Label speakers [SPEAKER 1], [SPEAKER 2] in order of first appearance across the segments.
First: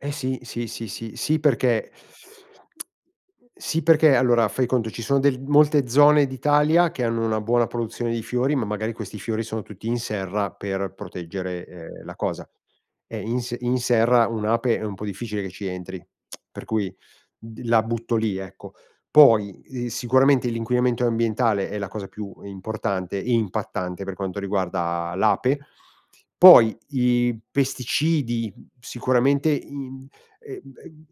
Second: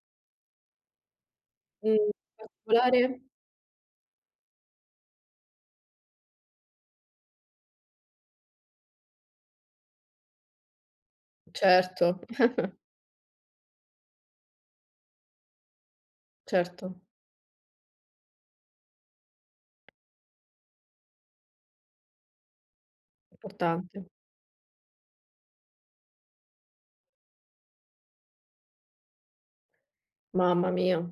[SPEAKER 1] Eh sì, sì, sì, sì, sì perché
[SPEAKER 2] Mhmm, in particolare?
[SPEAKER 1] sì perché allora fai conto ci sono de molte zone d'Italia che hanno una buona produzione di fiori, ma magari questi fiori sono tutti in serra per proteggere, ehm, la
[SPEAKER 2] Certo.
[SPEAKER 1] cosa. E in s in serra un'ape è un po' difficile che ci entri, per cui,
[SPEAKER 2] Certo.
[SPEAKER 1] d la butto lì, ecco. Poi, ehm, sicuramente l'inquinamento ambientale è la cosa più importante e impattante
[SPEAKER 2] Importante.
[SPEAKER 1] per quanto riguarda l'ape. Poi i pesticidi, mhmm, sicuramente in ehm
[SPEAKER 2] Mamma mia,
[SPEAKER 1] ehm,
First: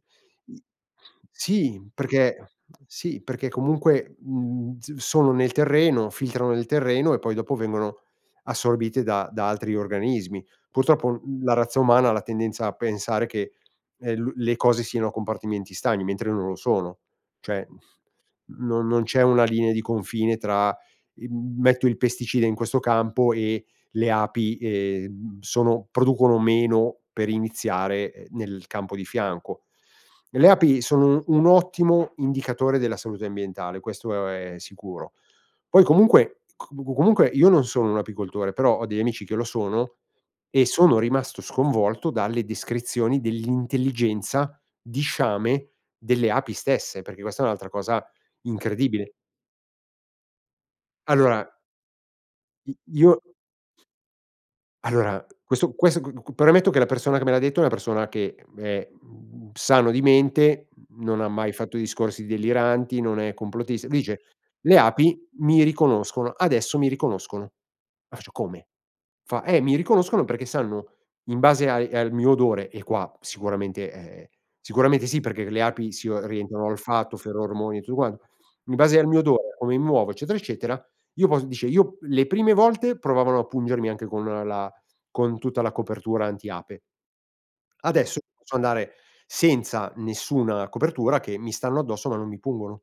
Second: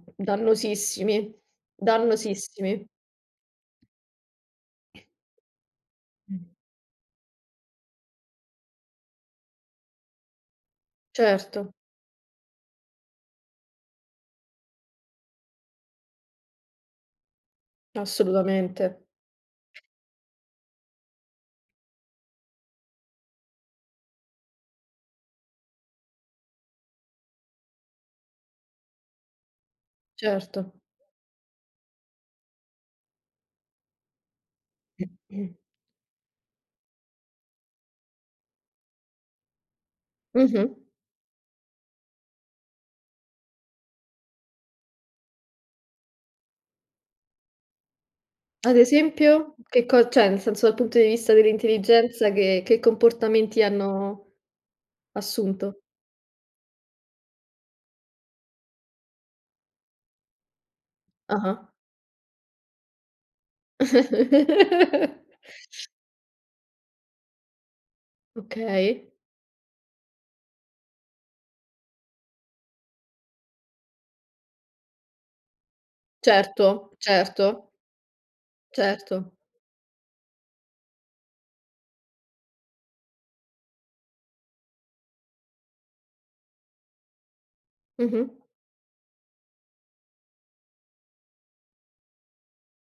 [SPEAKER 1] in
[SPEAKER 2] dannosissimi
[SPEAKER 1] sì perché
[SPEAKER 2] dannosissimi.
[SPEAKER 1] sì perché comunque, mhmm, s sono nel terreno, filtrano
[SPEAKER 2] Mh.
[SPEAKER 1] nel terreno e poi dopo vengono assorbite da da altri organismi. Purtroppo, uhm, la
[SPEAKER 2] Certo.
[SPEAKER 1] razza umana ha la tendenza a pensare che, ehm, lu le cose siano a compartimenti stagni mentre non lo sono. Cioè non non
[SPEAKER 2] Assolutamente.
[SPEAKER 1] c'è una linea di confine tra il, mhmm, metto il pesticida in questo campo e le api, ehm, sono producono meno per iniziare, ehm, nel campo di fianco. Le
[SPEAKER 2] Certo.
[SPEAKER 1] api sono un ottimo indicatore della salute ambientale, questo, ehm, è sicuro. Poi comunque c comunque io non sono un apicoltore, però ho degli amici che lo sono e
[SPEAKER 2] Mh-mh.
[SPEAKER 1] sono rimasto sconvolto dalle descrizioni dell'intelligenza di sciame delle api stesse, perché questa è un'altra cosa
[SPEAKER 2] Ad
[SPEAKER 1] incredibile.
[SPEAKER 2] esempio? Che co cioè, nel senso, dal punto di vista
[SPEAKER 1] Allora
[SPEAKER 2] dell'intelligenza, che
[SPEAKER 1] i
[SPEAKER 2] che
[SPEAKER 1] io
[SPEAKER 2] comportamenti hanno
[SPEAKER 1] ...allora, questo
[SPEAKER 2] assunto?
[SPEAKER 1] questo qu qu premetto che la persona che me l'ha detto è una persona che è, mhmm, sano di mente, mhmm, non ha mai
[SPEAKER 2] Ah-ah.
[SPEAKER 1] fatto discorsi deliranti, non è complottista, dice: "Le api mi riconoscono, adesso mi riconoscono." Ma faccio: "Come?"
[SPEAKER 2] Okay.
[SPEAKER 1] Fa: "Eh, mi riconoscono perché sanno in base ai al mio odore." E qua sicuramente e ,ehm, sicuramente sì perché le api si orientano,
[SPEAKER 2] Certo.
[SPEAKER 1] olfatto,
[SPEAKER 2] Certo.
[SPEAKER 1] ferormoni e tutto quan "In base al mio
[SPEAKER 2] Certo.
[SPEAKER 1] odore, o come mi muovo, eccetera, eccetera, io posso" dice: "Io le prime volte provavano a pungermi anche con un la con tutta la copertura anti ape adesso
[SPEAKER 2] Mh-mh.
[SPEAKER 1] posso andare senza nessuna copertura che mi stanno addosso ma non mi pungono."